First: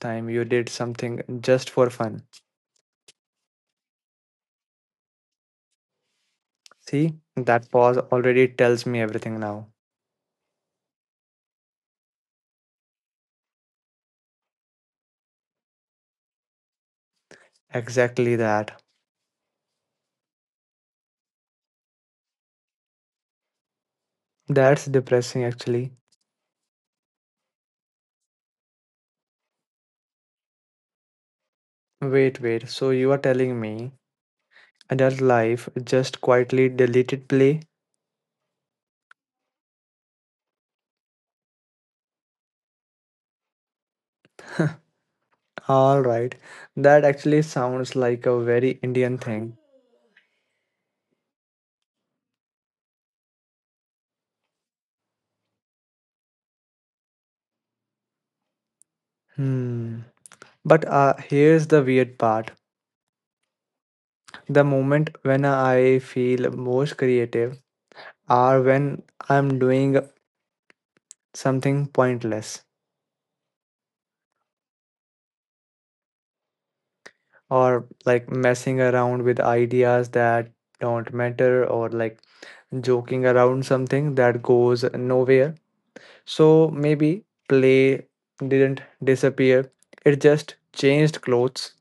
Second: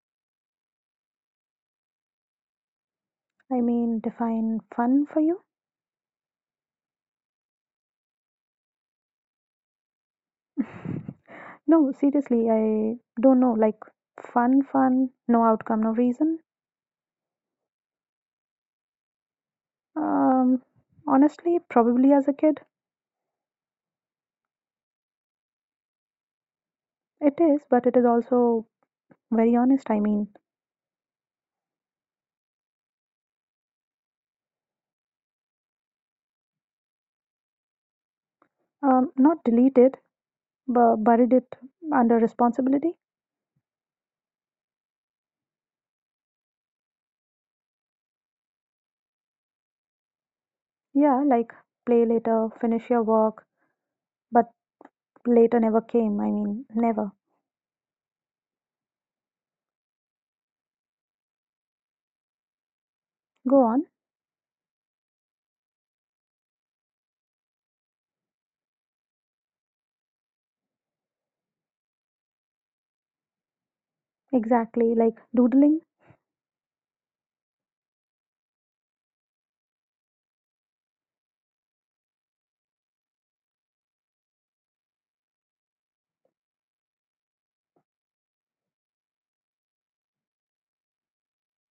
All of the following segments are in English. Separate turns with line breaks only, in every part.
time you did something just for fun?
I mean, define fun for you?
See, that pause already tells me everything now.
No, seriously, I don't know. Like, fun, fun, no outcome, no reason.
Exactly that.
Um, Honestly, probably as a kid,
That's depressing, actually.
it is, but it is also very honest.
Wait, wait. So, you are telling me adult life just quietly deleted play?
Not deleted, but buried it under responsibility.
Alright. That actually sounds like a very Indian thing.
Yeah, like, play later, finish your work, but later never came. I mean, never.
Hmm. But here's the weird part.
Go on.
The moment when I feel most creative are when I'm doing something pointless
Exactly, like doodling.
or like messing around with ideas that don't matter or like joking around something that goes nowhere. So maybe play didn't disappear, it just changed clothes.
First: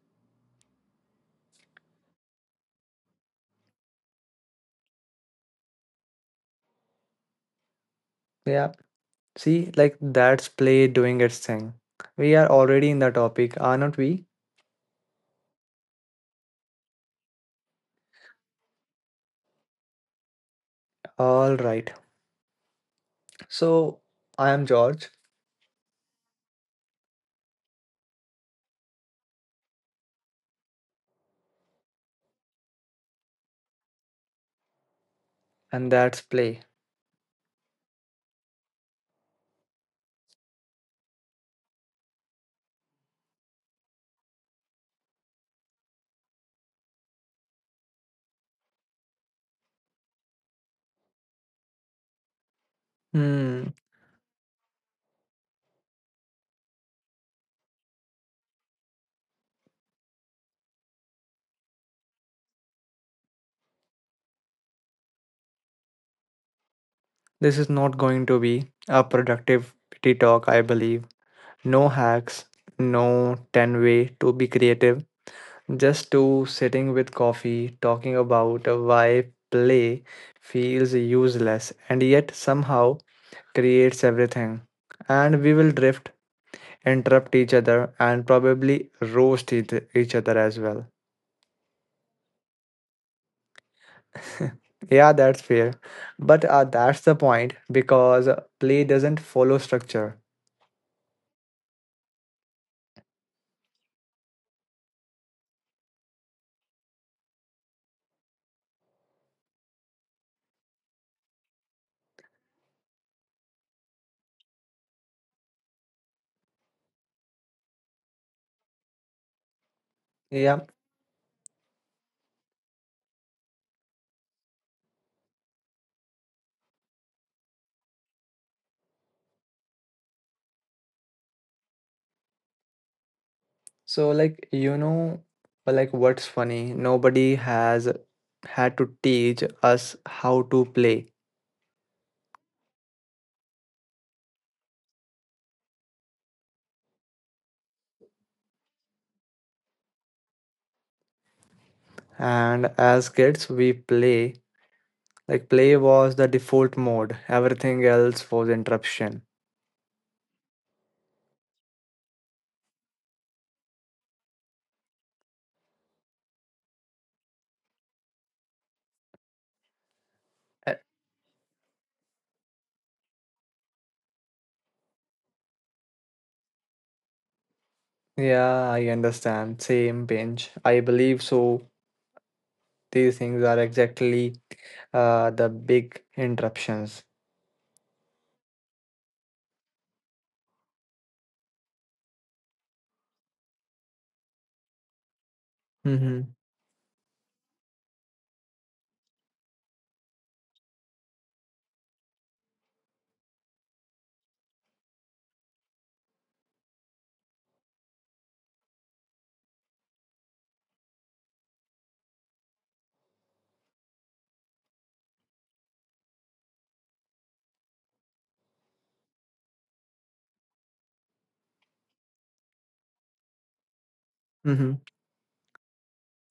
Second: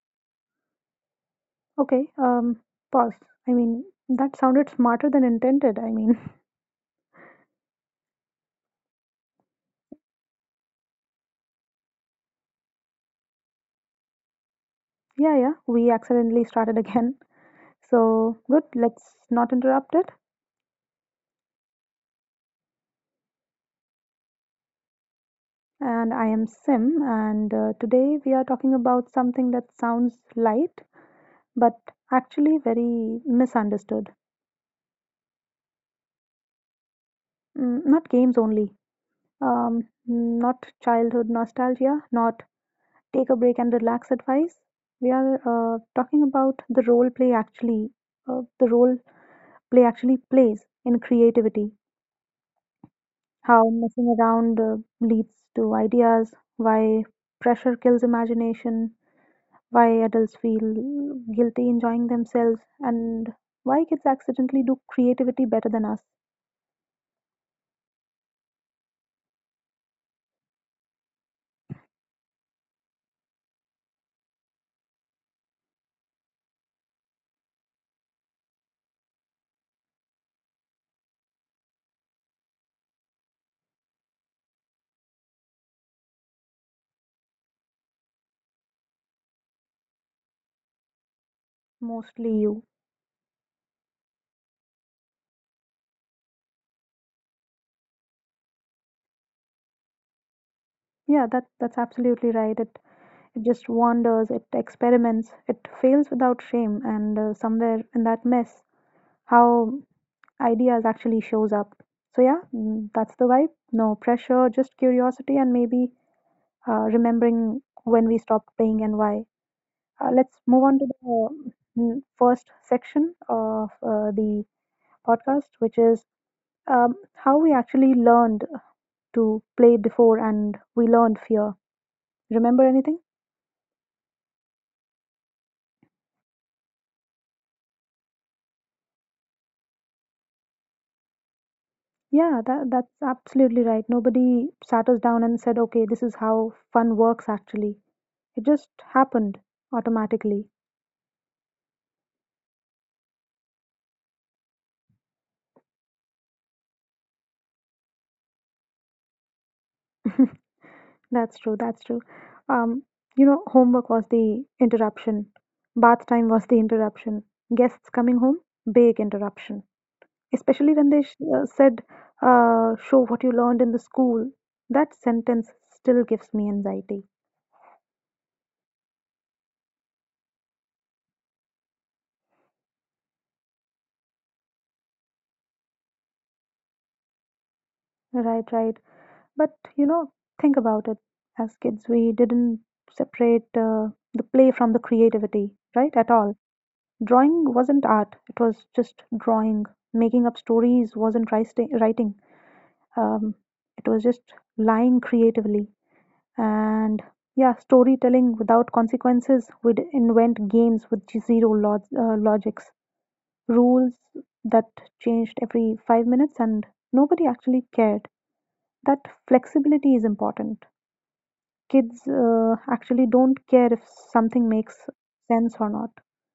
Okay, pause. I mean, that sounded smarter than intended. I mean,
Yeah, see, like that's play doing its thing. We are already in the topic, are not we?
yeah, yeah, we accidentally started again. So, good, let's not interrupt it.
All right. So I am George,
And I am Sim, and today we are talking about something that sounds light, but actually very misunderstood.
and that's play.
Mm, not games only, um, not childhood nostalgia, not take a break and relax advice. We are talking about the role play actually, the role play actually plays in creativity, how
Hmm,
messing around leads to ideas, why pressure kills imagination, why adults feel guilty enjoying themselves, and why kids accidentally do creativity better than us,
this is not going to be a productivity talk, I believe. No hacks, no 10 way to be creative, just to sitting with coffee talking about why play feels useless and yet somehow creates everything. And we will drift, interrupt each other, and probably roast each other as well.
mostly you.
Yeah, that's fair. But that's the point because play doesn't follow structure.
Yeah, that's absolutely right. It just wanders, it experiments, it fails without shame, and somewhere in that mess, how ideas actually shows up. So yeah, mm, that's the vibe. No pressure, just curiosity and maybe remembering when we stopped playing and why. Let's move
Yeah,
on to the mm, first section of the podcast, which is how we actually learned to play before and we learned fear. Remember anything?
so, like, you know, like what's funny? Nobody has had to teach us how to play.
Yeah, that's absolutely right. Nobody sat us down and said, okay, this is how fun works actually. It just happened automatically.
And as kids, we play. Like, play was the default mode, everything else was interruption.
That's true. That's true. Um, you know, homework was the interruption. Bath time was the interruption. Guests coming home, big interruption. Especially
Uh,
when they said, "Show what you learned in the school." That sentence still gives me anxiety.
Yeah, I understand. Same pinch. I believe so. These things are exactly the big interruptions.
Right, right. But you know, think about it. As kids, we didn't separate the play from the creativity, right? At
Mm-hmm.
all. Drawing wasn't art. It was just drawing. Making up stories wasn't writing. um, it was just lying creatively and yeah, storytelling without consequences. We'd invent games with zero logics, rules that changed every 5 minutes, and nobody actually cared that flexibility is important. Kids actually don't care if something makes
Mm-hmm.
sense or not.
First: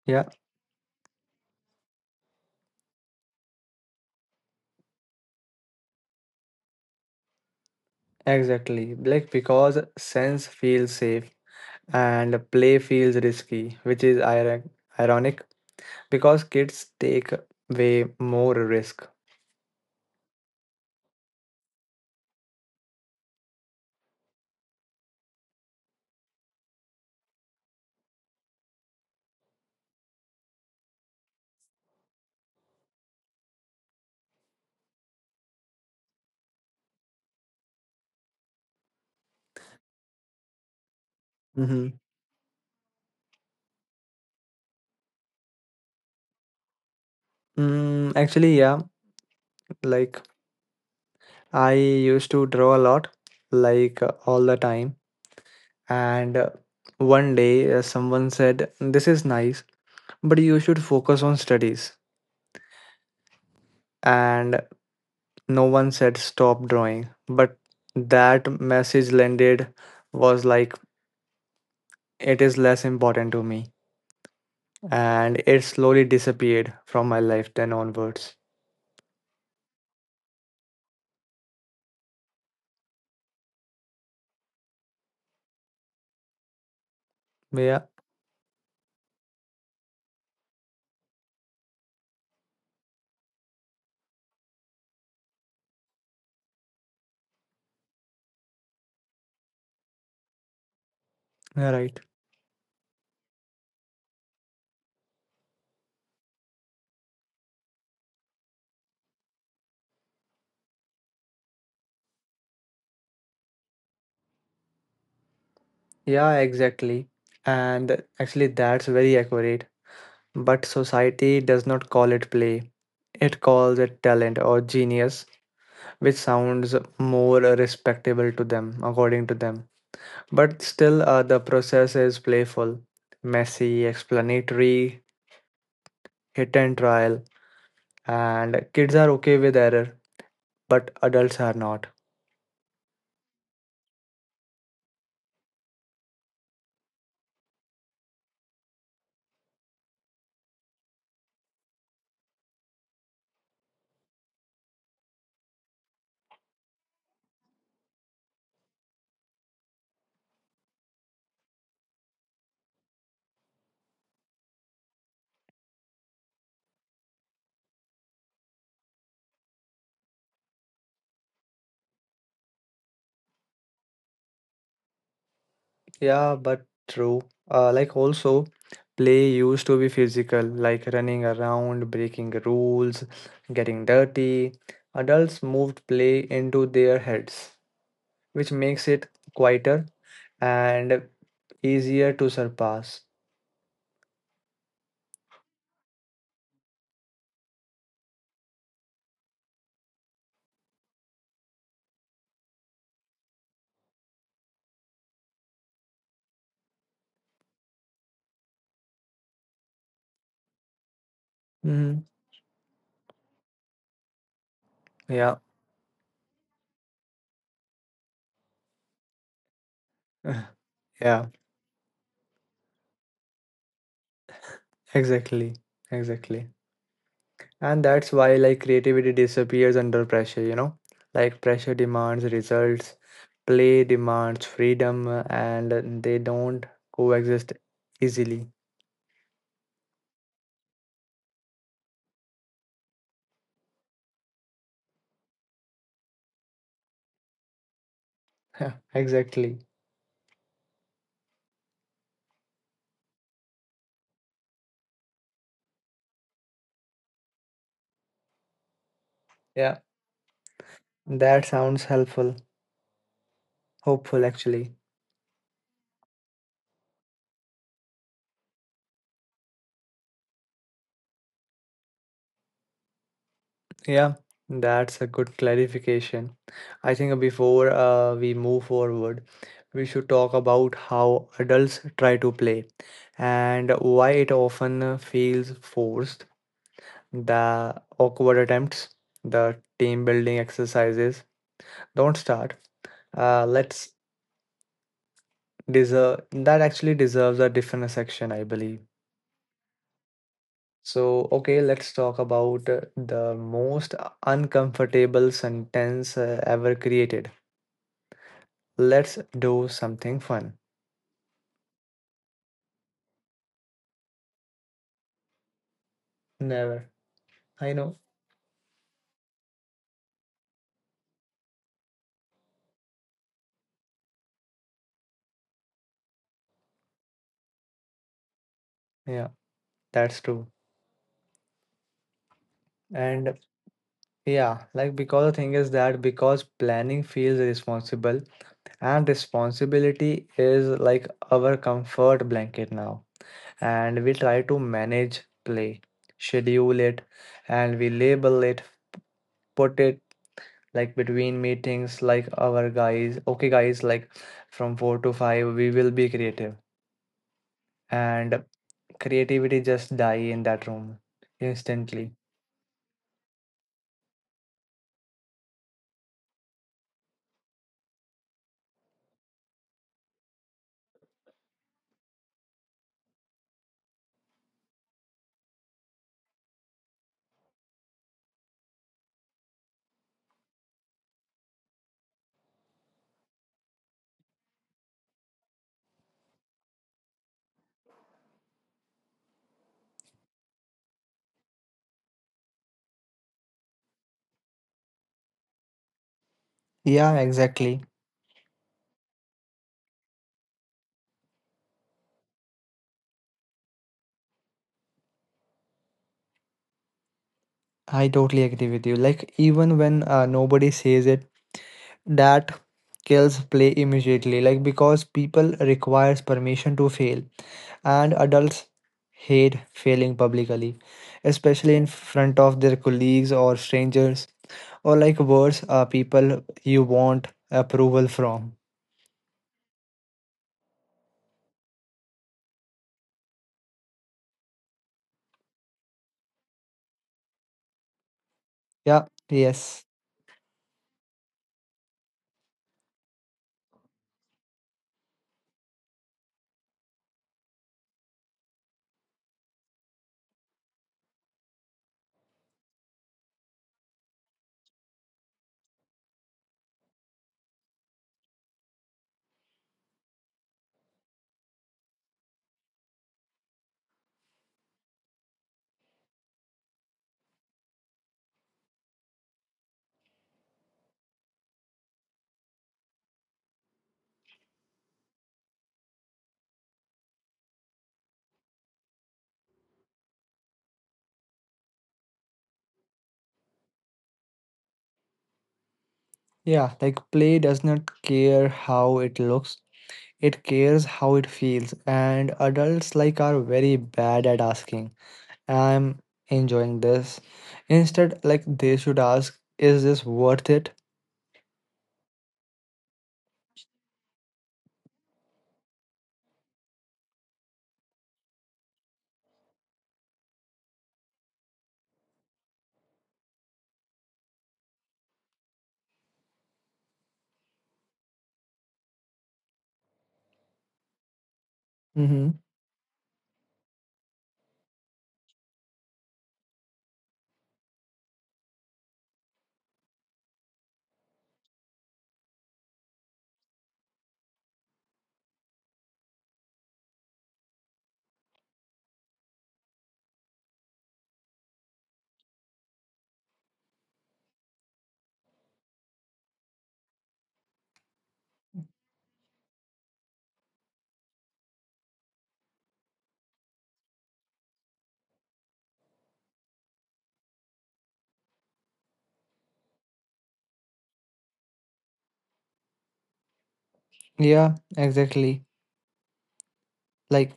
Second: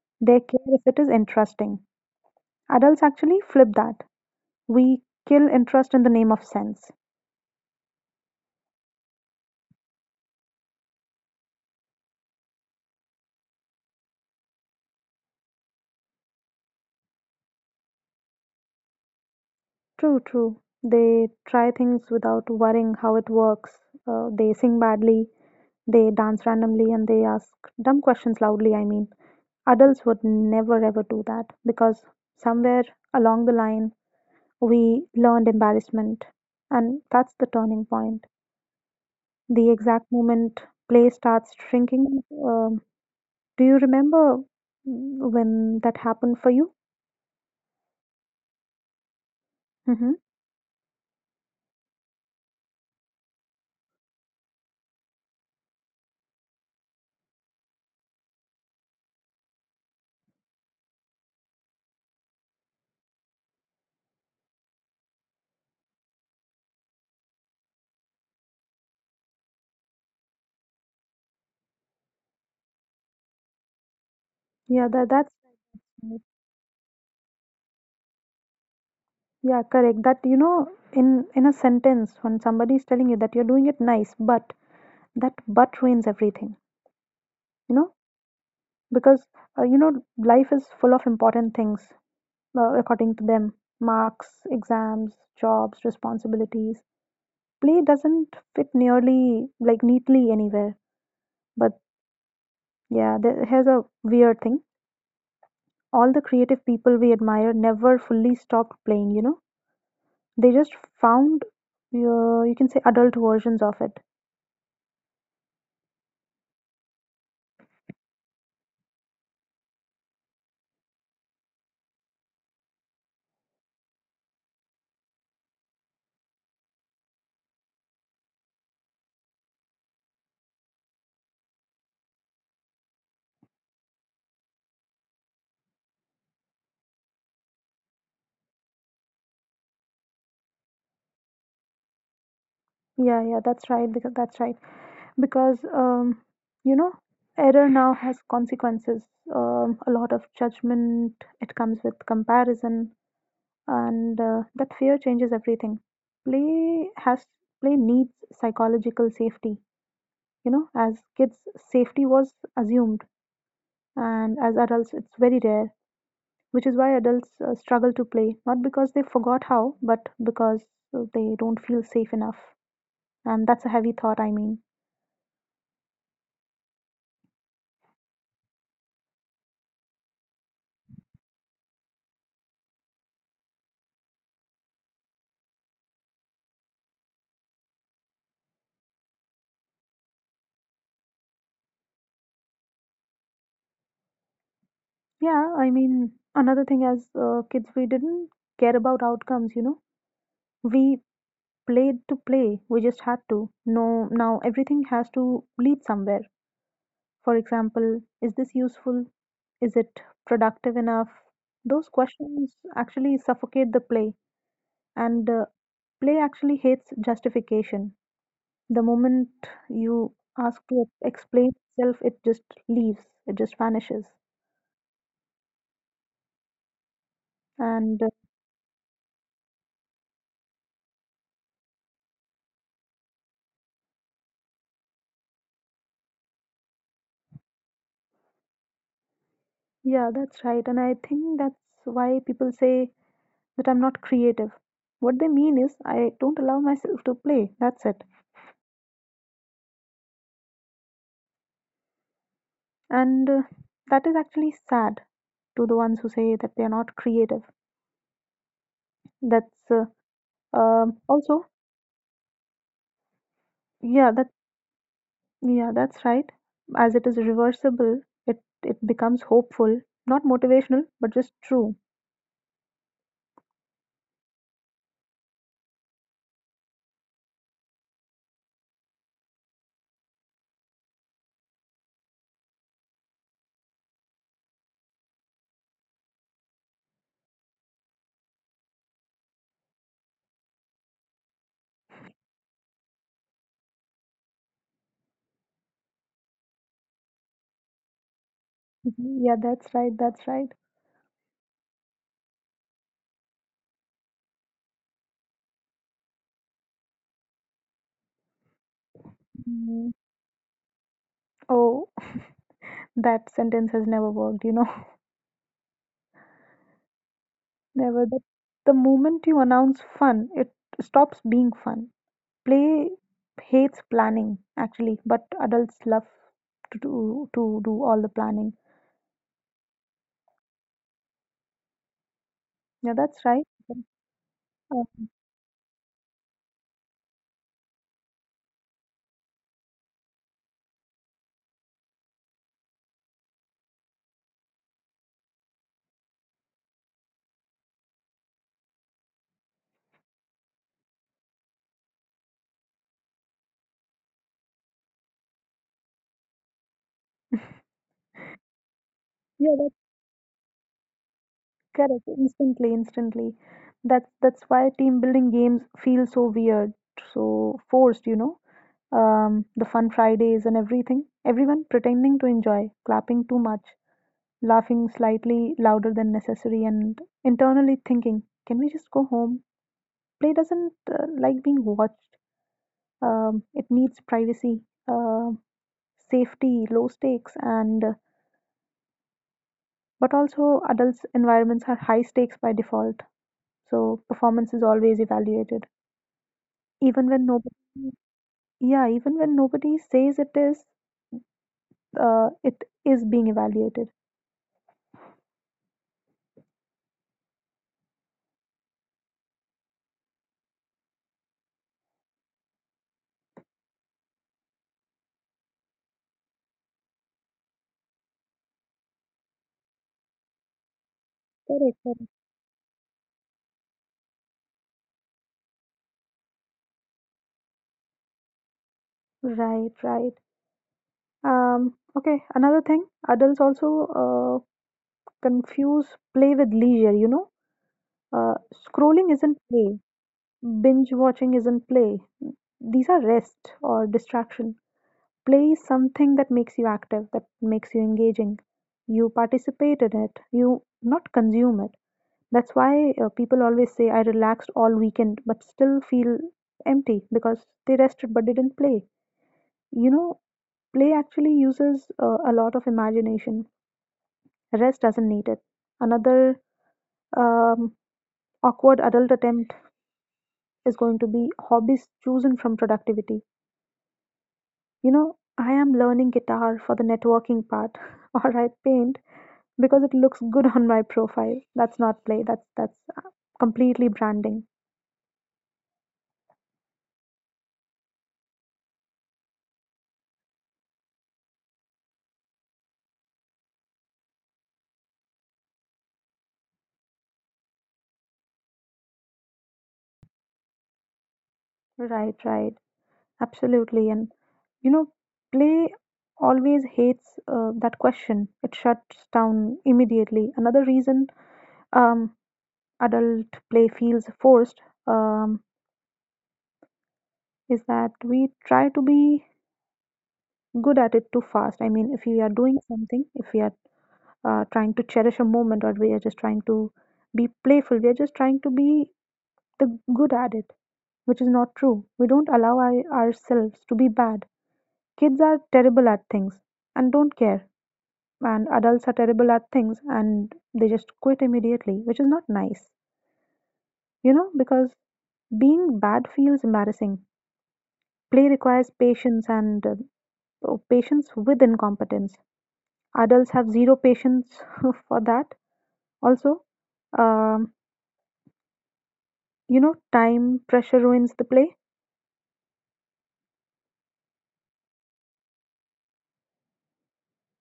Yeah,
They care if it is interesting. Adults actually flip that. We kill interest in the name of sense.
exactly. Like, because sense feels safe and play feels risky, which is ironic because kids take way more risk.
True, true. They try things without worrying how it works. They sing badly, they dance randomly, and they ask dumb questions loudly. I mean, adults would never ever do that because somewhere along the line we learned embarrassment, and that's the turning point. The exact moment play starts
Hmm.
shrinking. Do you remember when that happened for you?
Actually, yeah,
Hmm.
like I used to draw a lot, like all the time, and one day someone said, "This is nice, but you should focus on studies." And no one said stop drawing, but that message landed was like it is less important to me
Yeah, that that's
and it slowly disappeared from my life then onwards.
Yeah, correct. That you know, in a sentence, when somebody is telling you that you're doing it nice, but that but ruins everything. You
Yeah,
know, because uh, you know life is full of important things according to them: marks, exams, jobs, responsibilities. Play doesn't fit nearly like neatly anywhere.
you're
But
right.
yeah, here's a weird thing: all the creative people we admire never fully stopped playing. You know, they just found you can say adult versions of it.
Yeah, exactly. And actually, that's very accurate. But society does not call it play, it calls it talent or genius, which sounds more respectable to them, according to them. But still, the process is playful, messy, explanatory, hit and trial, and kids are okay with error, but adults are not.
Yeah, yeah, that's right. Because that's right. Because you know, error now has consequences. A lot of judgment. It comes with comparison, and that fear changes everything. Play has Play needs psychological safety. You know, as kids, safety was assumed, and as adults, it's very rare. Which is why adults struggle to play, not because they forgot how, but because they don't feel safe enough. And that's a heavy thought, I mean.
Yeah, but true. Like also, play used to be physical, like running around, breaking rules, getting dirty. Adults moved play into their heads, which makes it quieter and easier to surpass.
Yeah, I mean, another thing, as kids, we didn't care about outcomes, you know. We played to play. We just had to. No, now everything has to lead somewhere. For example, is this useful? Is it productive enough? Those
Hmm.
questions actually suffocate the play, and
Yeah,
play actually hates justification. The moment you ask to
yeah,
explain itself, it just leaves, it just vanishes.
exactly, exactly. And
And
that's why like creativity disappears under pressure, you know? Like pressure demands results, play demands freedom, and they don't coexist easily.
yeah, that's right. And I think that's why people say that I'm not creative. What they mean is I don't allow myself to play. That's it.
Yeah, exactly.
And that is actually sad to the ones who say that they are not creative. That's
Yeah.
uh, um, also,
That sounds helpful.
yeah,
Hopeful
that
actually.
yeah, that's right. As it is reversible, it becomes hopeful, not motivational, but just true.
Yeah. That's a good clarification. I think before we move forward, we should talk about how adults try to play and why it often feels forced, the awkward attempts, the team building exercises. Don't start. Let's deserve that actually deserves a different section, I believe.
Mhm. Yeah, that's right. That's right.
So, okay, let's talk about the most uncomfortable sentence ever created. Let's do
Mm.
something fun.
Oh, that sentence has never worked, you know.
Never. I know.
Never. The moment you announce fun, it stops being fun. Play hates planning, actually, but adults love to do all the planning.
Yeah, that's true.
Yeah, that's
And
right.
yeah,
Uh,
like because the thing is that because planning feels responsible, and responsibility is like our comfort blanket now. And we try to manage play, schedule it, and we label it, put it like between meetings, like our guys, okay, guys, like from 4 to 5, we will be creative. And
yeah,
creativity
that's
just die in that room
correct.
instantly.
Instantly, instantly. That's why team building games feel so weird, so forced, you know. The fun Fridays and everything. Everyone pretending to enjoy, clapping too much, laughing slightly louder than necessary and internally thinking, "Can we just go home?" Play doesn't like being watched. It needs privacy, uh, safety, low stakes, and but also adults' environments are high stakes by default. So performance is always evaluated, even
Yeah,
when nobody,
exactly.
yeah, even when nobody says it is, it is being evaluated.
I totally agree with you. Like, even when nobody says it, that kills play immediately like because people requires permission to fail and adults hate failing publicly,
Correct,
especially in
correct.
front of their colleagues or strangers or like worse people you want approval from.
Right, right. Okay, another thing, adults also confuse play with leisure, you know? Uh,
Yeah,
Scrolling isn't play,
yes,
binge watching isn't play. These are rest or distraction. Play is something that makes you active, that makes you engaging. You participate in it, you not consume it. That's why people always say, I relaxed all weekend but still feel empty, because they rested but didn't play. You know, play actually uses a lot of imagination, rest doesn't need it. Another um, awkward adult attempt is going to be hobbies chosen from productivity. You know, I am learning guitar for the networking part, or I paint because it looks good on my profile. That's not play. That's completely branding.
yeah. Like, play does not care how it looks, it cares how it feels, and adults like are very bad at asking, "I'm enjoying this." Instead, like they should ask, is this worth it?
Right, right, absolutely. And you know, play always hates that question. It shuts down immediately. Another reason um, adult play feels forced um, is that we try to be good at it too fast. I mean, if
Mm-hmm.
we are doing something, if we are trying to cherish a moment, or we are just trying to be playful, we are just trying to be the good at it, which is not true. We don't allow our, Ourselves to be bad. Kids are terrible at things and don't care, and adults are terrible at things and they just quit immediately, which is not nice, you know, because being bad feels embarrassing. Play requires patience and Patience with incompetence, adults have zero patience for that. Also, um, you know, time pressure ruins the play.
Yeah, exactly. Like,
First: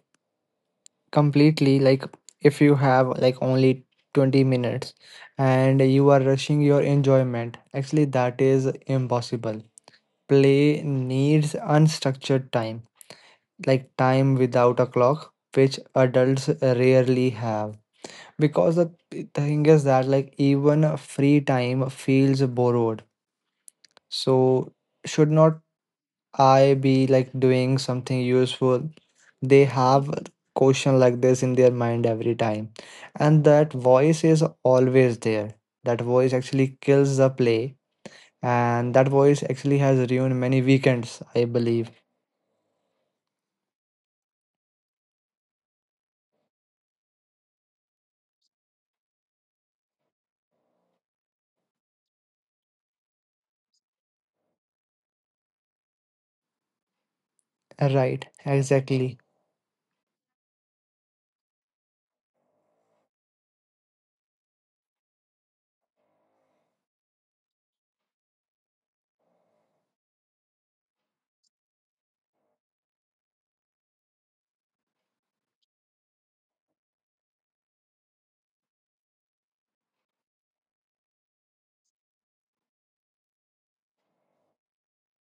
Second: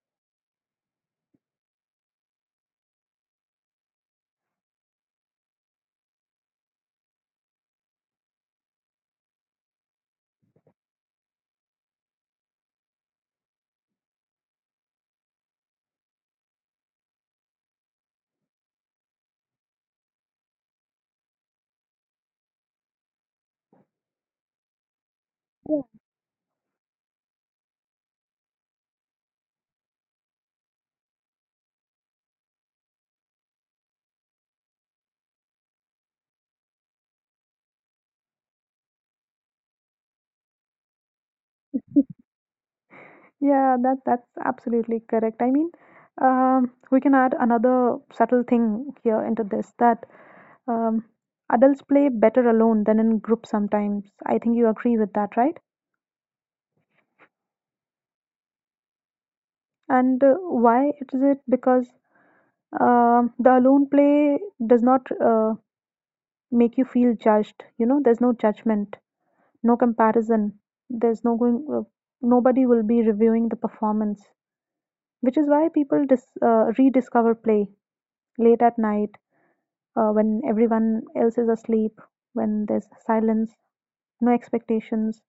completely. Like if you have like only 20 minutes and you are rushing your enjoyment, actually that is impossible. Play needs unstructured time, like time without a clock, which adults rarely have. Because the thing is that like even free time feels borrowed. So should not
Yeah.
I be like doing something useful? They have a question like this in their mind every time. And that voice is always there. That voice actually kills the play. And that voice actually has ruined many weekends, I believe.
Yeah, that's absolutely correct. I mean, we can add another subtle thing here into this, that um, adults play better alone than in groups sometimes. I think you agree with that, right?
Right, exactly.
And why is it? Because the alone play does not make you feel judged. You know, there's no judgment, no comparison. There's no going. Nobody will be reviewing the performance. Which is why people dis rediscover play late at night when everyone else is asleep, when there's silence, no expectations,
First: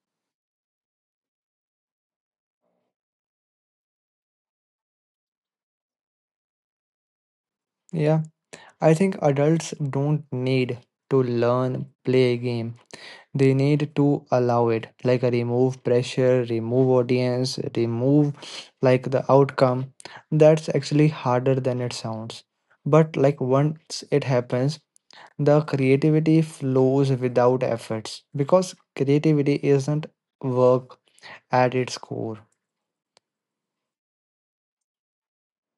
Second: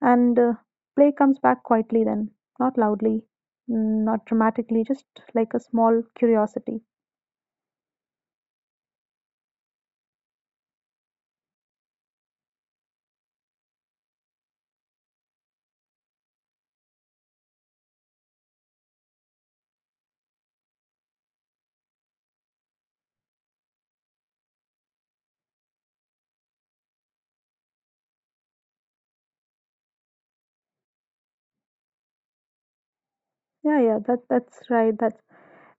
and play comes back quietly then, not loudly, mm, not dramatically, just like a small curiosity.
Yeah. I think adults don't need to learn play a game. They need to allow it, like remove pressure, remove audience, remove like the outcome. That's actually harder than it sounds. But like once it happens, the creativity flows without efforts because creativity isn't work at its core.
Yeah, yeah, that that's right. That's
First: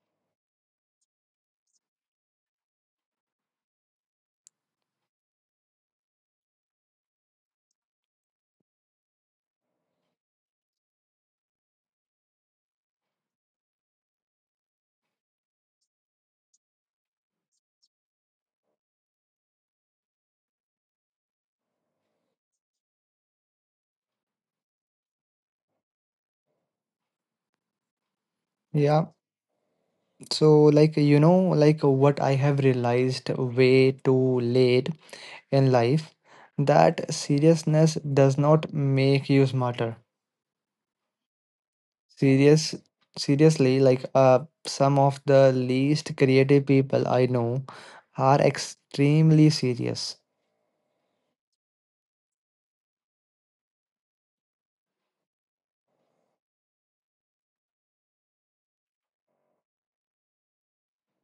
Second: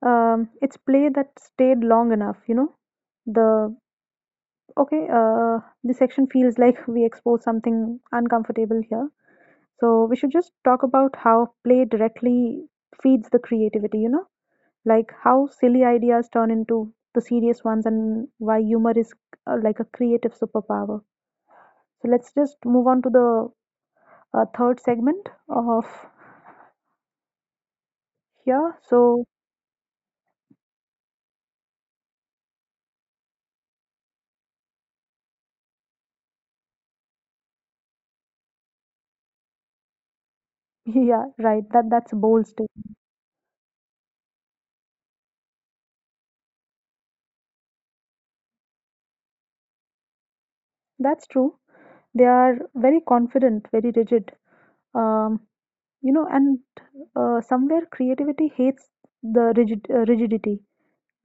It's play that stayed long enough, you know. The okay, this section feels like we expose something uncomfortable here. So we should just talk about how play directly feeds the creativity, you know, like how silly ideas turn into the serious ones and why humor is like a creative superpower. So let's just move on to the third segment of here.
Yeah.
So
So like you know like what I have realized way too late in life that seriousness does not make you smarter.
yeah, right. That's a bold
Serious,
statement.
seriously, like some of the least creative people I know are extremely serious.
That's true. They are very confident, very rigid. Um, you know, and somewhere creativity hates the rigid rigidity.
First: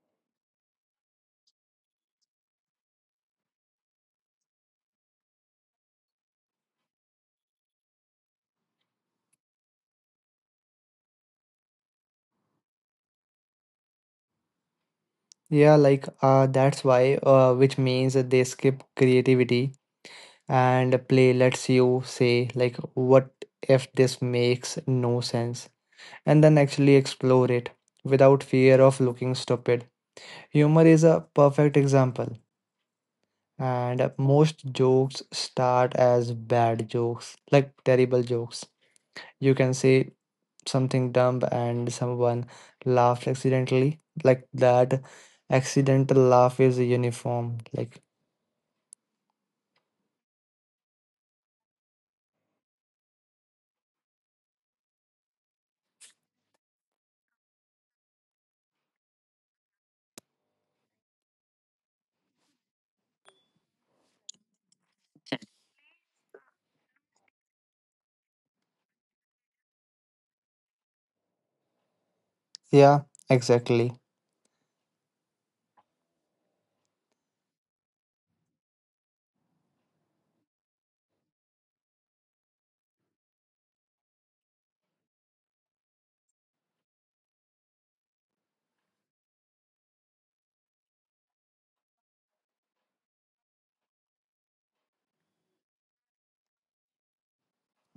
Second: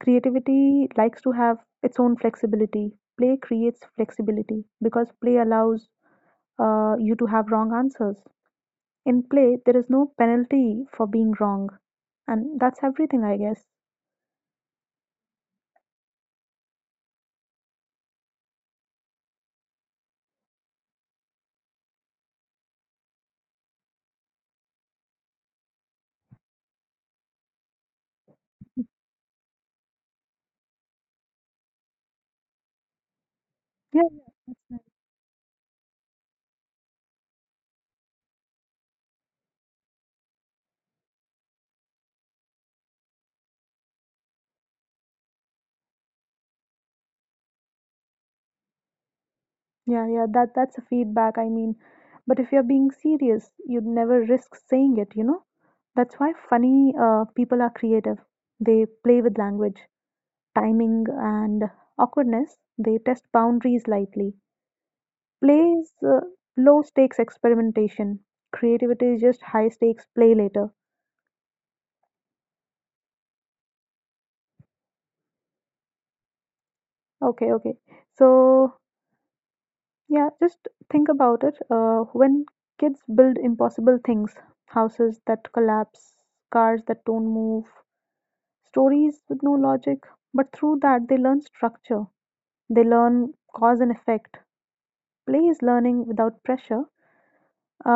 Creativity likes to have its own flexibility. Play creates flexibility because play allows you to have wrong answers. In play, there is no penalty for being wrong, and that's everything, I guess.
Yeah, like that's why, which means that they skip creativity and play lets you say, like, what if this makes no sense? And then actually explore it without fear of looking stupid. Humor is a perfect example.
Yeah,
And
yeah,
most
right.
jokes start as bad jokes, like terrible jokes. You can say something dumb and someone laughed accidentally. Like that accidental laugh is uniform. Like,
That's a feedback. I mean, but if you're being serious, you'd never risk saying it, you know? That's why funny people are creative. They play with language, timing, and awkwardness. They test boundaries lightly. Play's low stakes experimentation. Creativity is just high stakes play later.
yeah, exactly.
Okay, okay. So, yeah, just think about it. When kids build impossible things, houses that collapse, cars that don't move, stories with no logic, but through that they learn structure, they learn cause and effect. Play is learning without pressure.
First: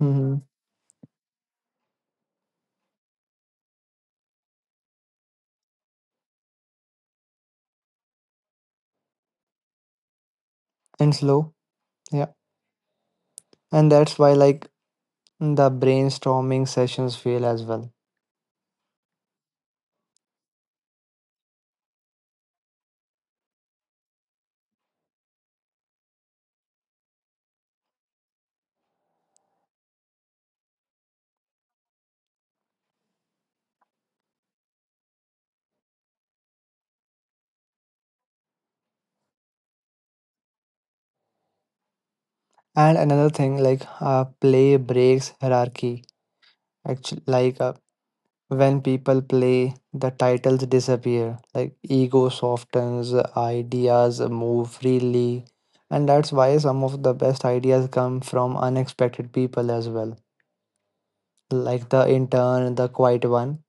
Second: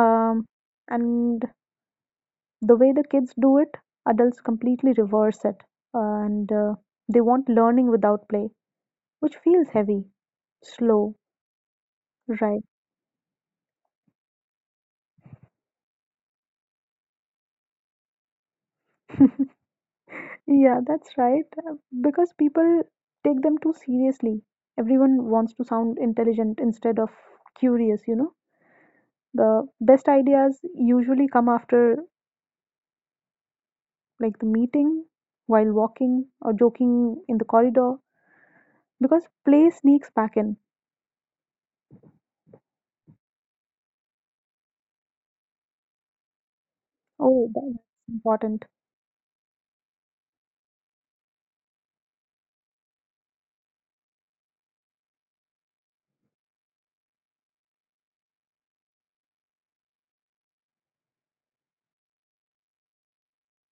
Hmm.
and the way the kids do it, adults completely reverse it and they want learning without play, which feels heavy,
And
slow,
slow. Yeah.
right?
And that's why, like, the brainstorming sessions fail as well.
Yeah, that's right. Because people take them too seriously. Everyone wants to sound intelligent instead of curious, The best ideas usually come after like the meeting, while walking, or joking in the corridor because play sneaks back in.
And another thing, like, play breaks hierarchy. Actually,
Oh,
like,
that's important.
when people play, the titles disappear, like ego softens, ideas move freely, and that's why some of the best ideas come from unexpected people as well, like the intern, the quiet one,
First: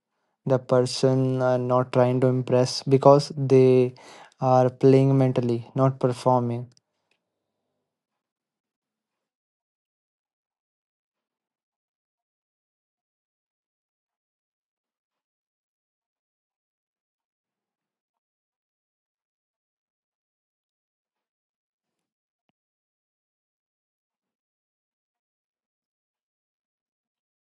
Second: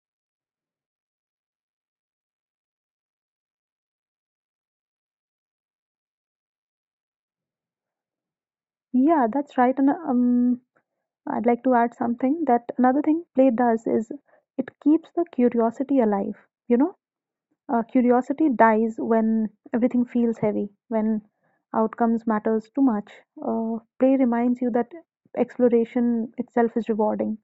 the person not trying to impress because they are playing mentally, not performing.
Yeah, that's right. And I'd like to add something that another thing play does is it keeps the curiosity alive. You know, curiosity dies when everything feels heavy, when outcomes matters too much. Play reminds you that exploration itself is rewarding.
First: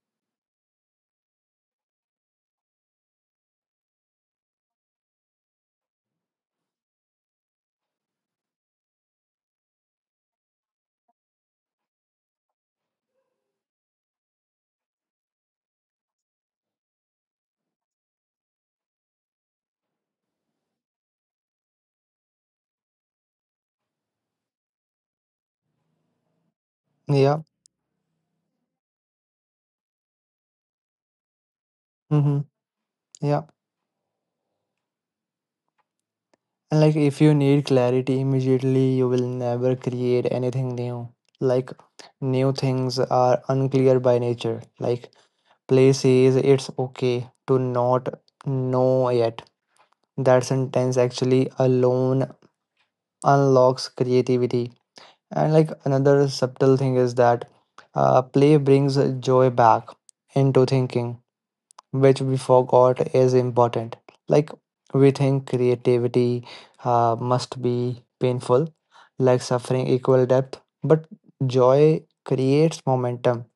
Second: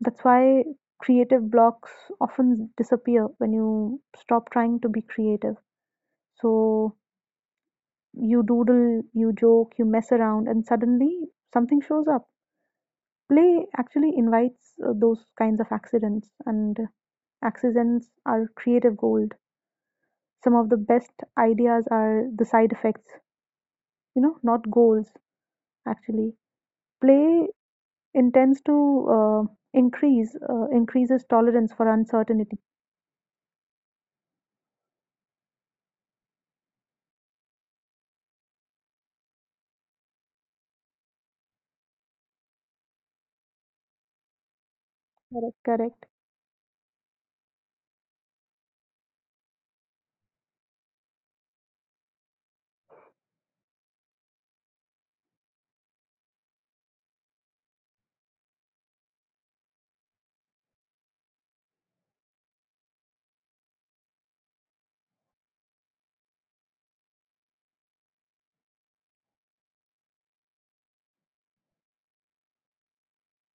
That's why creative blocks often disappear when you stop trying to be creative. So you doodle, you joke, you mess around, and suddenly something shows up. Play actually invites those kinds of accidents, and accidents are creative gold. Some of the best ideas are the side effects, not goals. Actually,
Yeah.
play intends to uh, increases tolerance for
Mm-hmm.
uncertainty.
Yeah. And like if you need clarity immediately, you will never create anything new. Like new things are unclear by nature. Like
Correct,
play
correct.
says it's okay to not know yet. That sentence actually alone unlocks creativity. And like another subtle thing is that play brings joy back into thinking, which we forgot is important. Like we think creativity must be painful, like suffering equal depth, but joy creates momentum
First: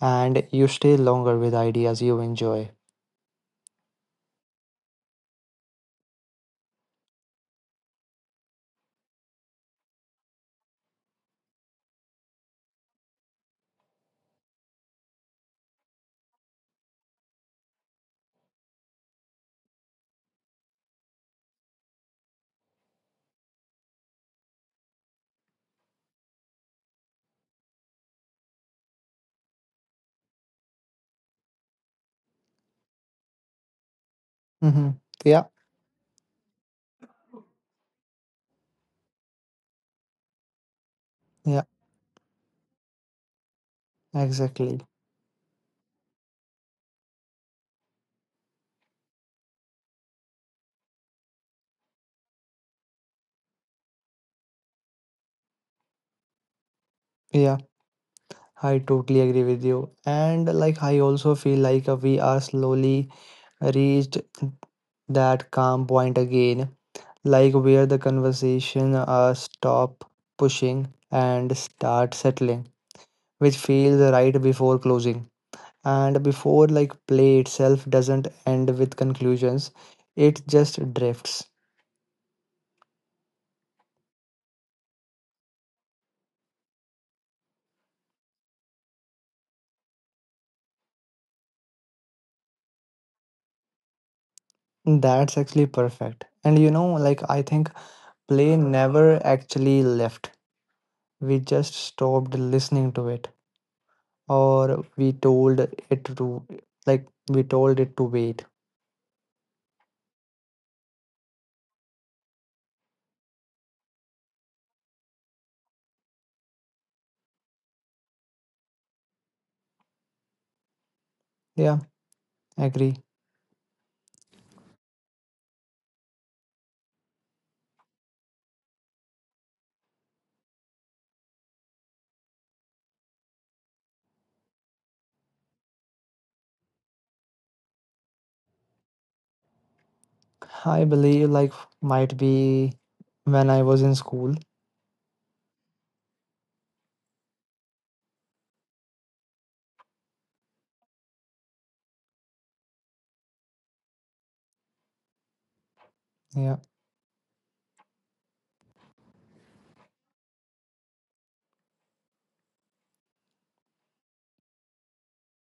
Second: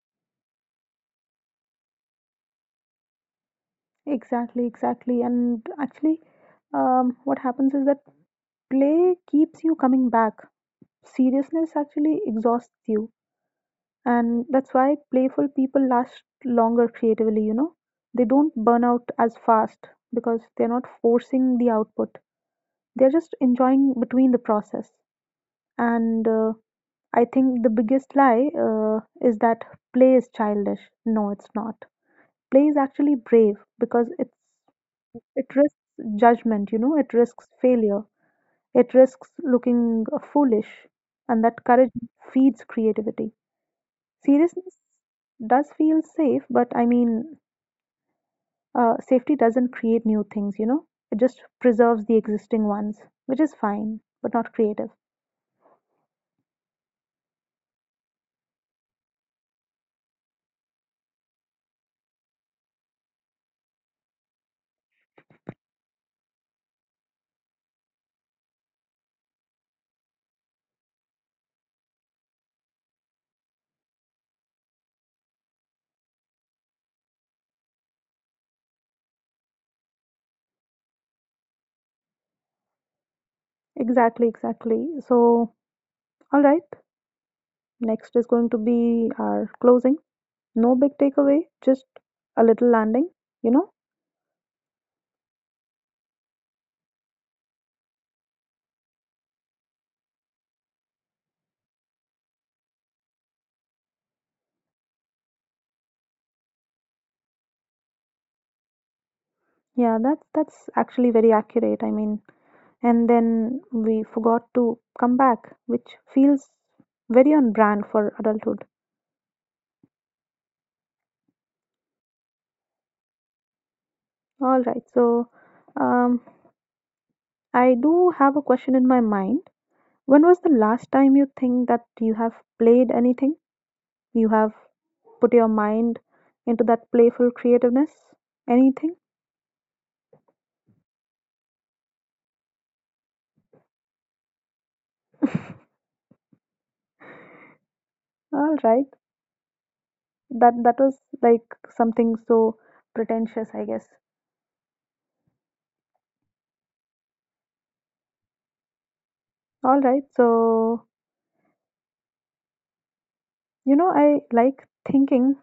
and you stay longer with ideas you enjoy.
Exactly, exactly. And actually, what happens is that play keeps you coming back. Seriousness actually exhausts you. And that's why playful people last longer creatively, they don't burn out as fast because they're not forcing the output, they're just enjoying between the process. And I think the biggest lie is that play is childish. No, it's not. Play is actually brave because it's,
Mm-hmm. Yeah,
it risks judgment, it risks failure, it risks looking foolish, and
yeah,
that courage feeds creativity. Seriousness
exactly.
does feel safe, but safety doesn't create new things, It just preserves the existing ones, which is fine, but not creative.
Yeah, I totally agree with you. And like I also feel like we are slowly reached that calm point again, like where the conversation stop pushing and start settling, which feels right before closing. And before like play itself doesn't end with conclusions, it just drifts.
Exactly, exactly. So, all right, next is going to be our closing. No big takeaway, just a little landing, you know?
That's actually perfect. And you know, like I think play never actually left. We just stopped listening to it, or we told it to, like, we told it to wait.
Yeah, that's actually very accurate. And then we forgot to come back, which feels very on brand for adulthood.
Yeah, agree.
All right, so um, I do have a question in my mind. When was the last time you think that you have played anything? You have put your mind into that playful creativeness? Anything?
I believe like might be when I was in school.
All right. That was like something so pretentious, I guess.
Yeah.
All right. So, you know, I like thinking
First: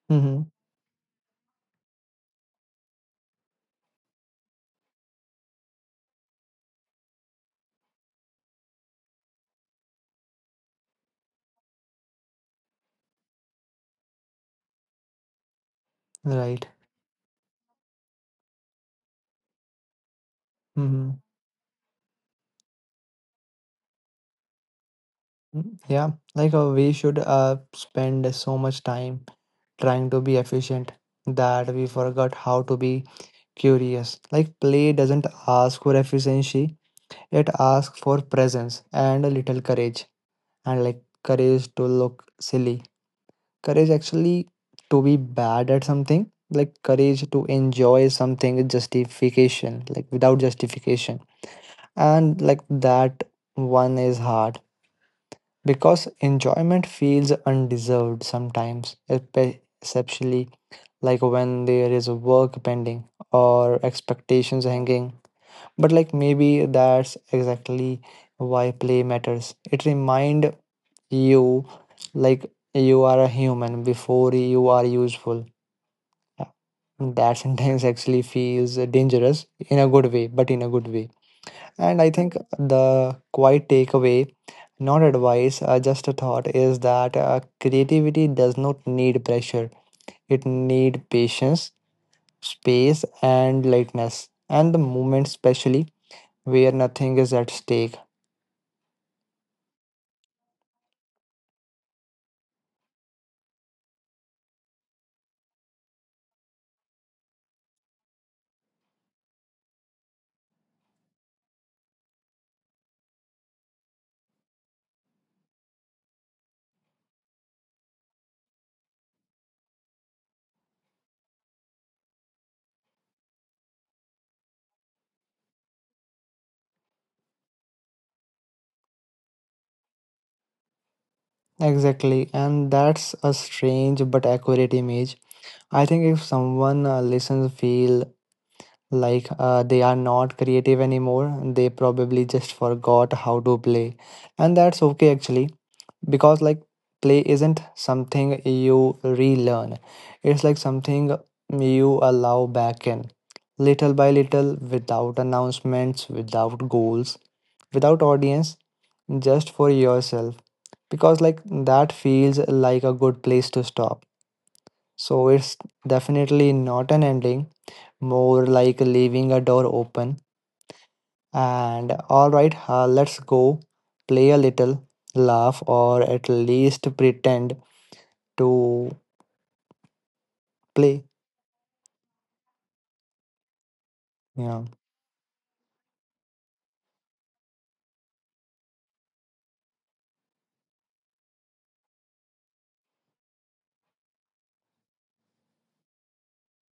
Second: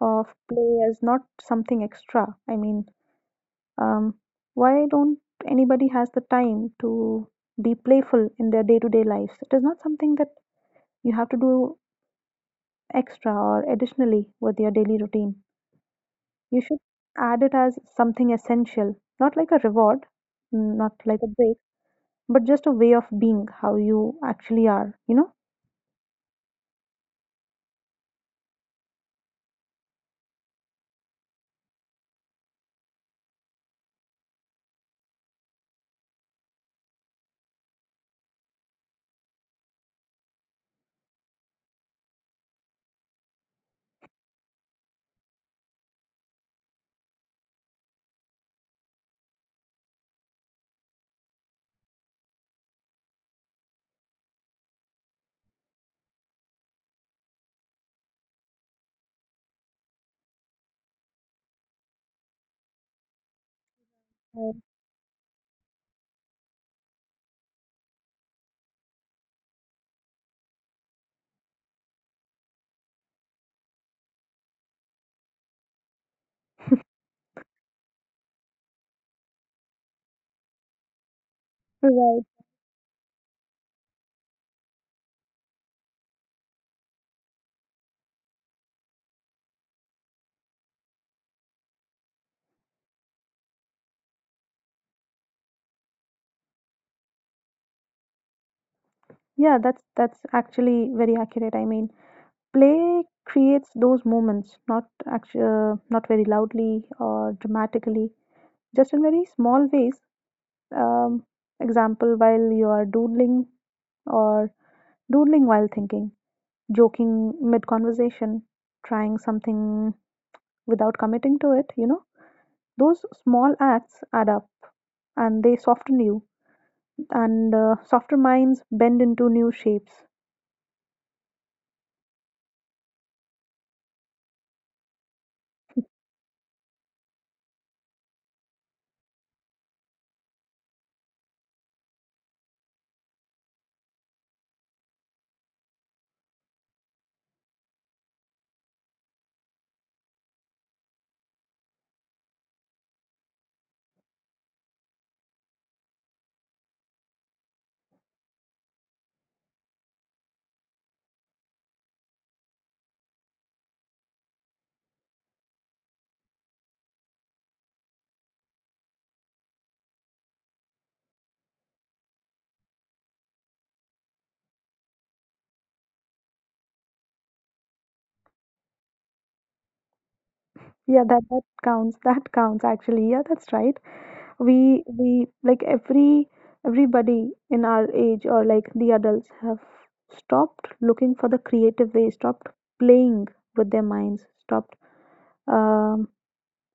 of
Mm-hmm.
play as not something extra. Um, why don't anybody has the time to be playful in their day-to-day lives? It is not something that you have to do extra or additionally with your daily routine. You
Right.
should add it as something essential, not like a reward, not
Mm-hmm.
like a break, but just a way of being how you actually are,
Mm-hmm. Yeah. Like we should spend so much time trying to be efficient that we forgot how to be curious. Like play doesn't ask for efficiency, it asks for presence and a little courage and like courage to look silly. Courage actually to be bad at something, like courage to enjoy something with justification, like without justification, and like that one is hard because enjoyment feels undeserved sometimes, especially like when there is work pending or
Right.
expectations hanging. But like maybe that's exactly why play matters. It remind you, like, you are a human before you are useful. That sometimes actually feels dangerous in a good way, but in a good way. And I
Right.
think the quiet takeaway, not advice, just a thought, is that creativity does not need pressure, it need patience, space and lightness and the moment, especially where nothing is at stake.
Yeah, that's actually very accurate. Play creates those moments, not actually, not very loudly or dramatically, just in very small ways. Um, Example, while you are doodling or doodling while thinking, joking mid conversation, trying something without committing to it, those small acts add up and they soften you, and softer minds bend into new shapes.
Exactly, and that's a strange but accurate image. I think if someone listens feel, like, they are not creative anymore. They probably just forgot how to play. And that's okay, actually, because, like, play isn't something you relearn, it's like something you allow back in. Little by little, without announcements, without goals, without audience, just for yourself. Because, like, that feels like a good place to stop. So, it's definitely not an ending, more like leaving a door open, and all right, let's go play a little, laugh, or at least pretend to play.
Yeah, that counts. That counts actually. Yeah, that's right.
Yeah.
We like every everybody in our age or like the adults have stopped looking for the creative way, stopped playing with their minds, stopped um,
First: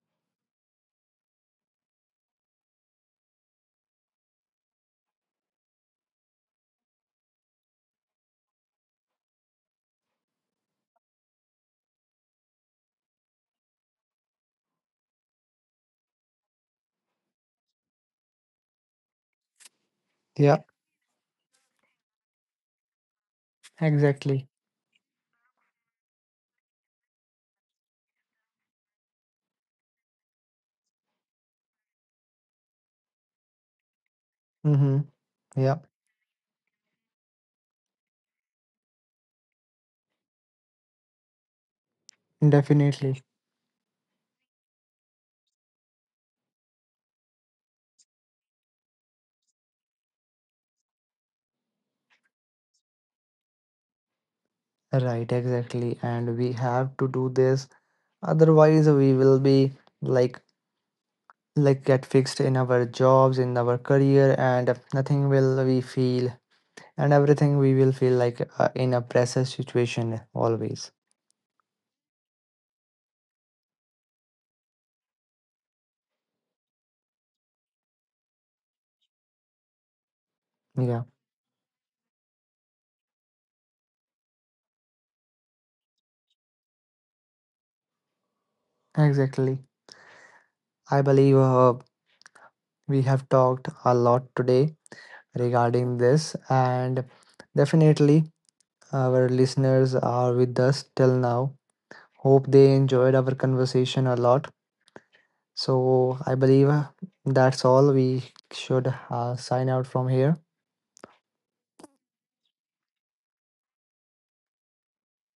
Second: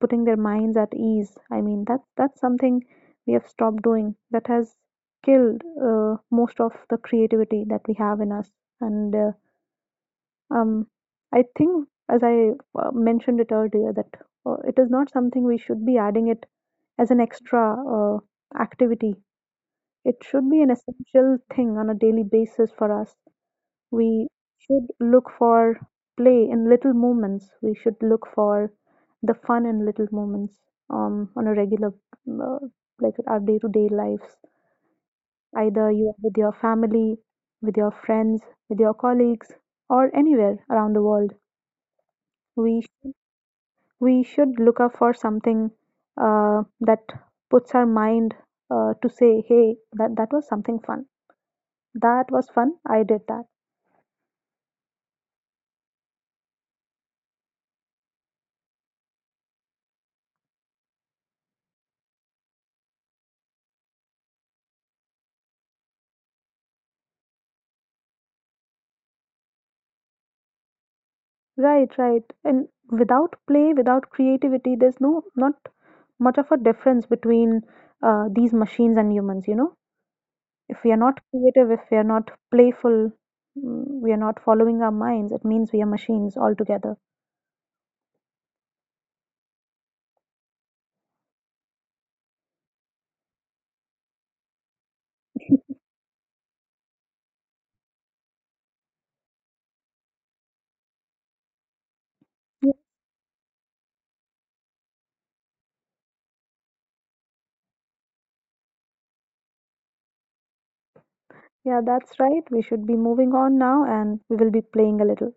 putting their minds at ease. I mean, that's something we have stopped doing that has killed most of the creativity that we have in us. And um, I think, as I mentioned it earlier, that it is not something we should be adding it as an extra activity. It should
Yeah,
be an essential thing on a daily basis for us. We
exactly.
should look for play in little moments. We should look for the fun in little moments on a regular, uh, like our day to day lives.
Mm-hmm. Yeah,
Either you are with your family, with your friends, with your colleagues, or anywhere around the world. We,
definitely.
we should look up for something that puts our mind to say, hey, that was something fun. That was fun. I did that.
Right, exactly. And we have to do this. Otherwise, we will be like, get fixed in our jobs, in our career, and nothing will we feel, and everything we will feel like in a pressure situation always.
Right, right. And without play, without creativity, there's no not much of a difference between these machines and humans, you know. If we are
Yeah,
not creative, if we are not playful, we are not following our minds, it means we are machines altogether.
exactly. I believe we have talked a lot today regarding this, and definitely our listeners are with us till now. Hope
Yeah,
they enjoyed our conversation a lot. So, I believe that's all. We should sign out from here.
yeah, that's right. We should be moving on now and we will be playing a little.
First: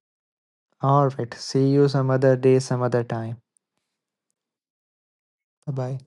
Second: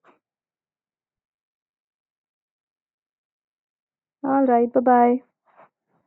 All right. See you some other day, some other time.
All right, bye bye.
Bye bye.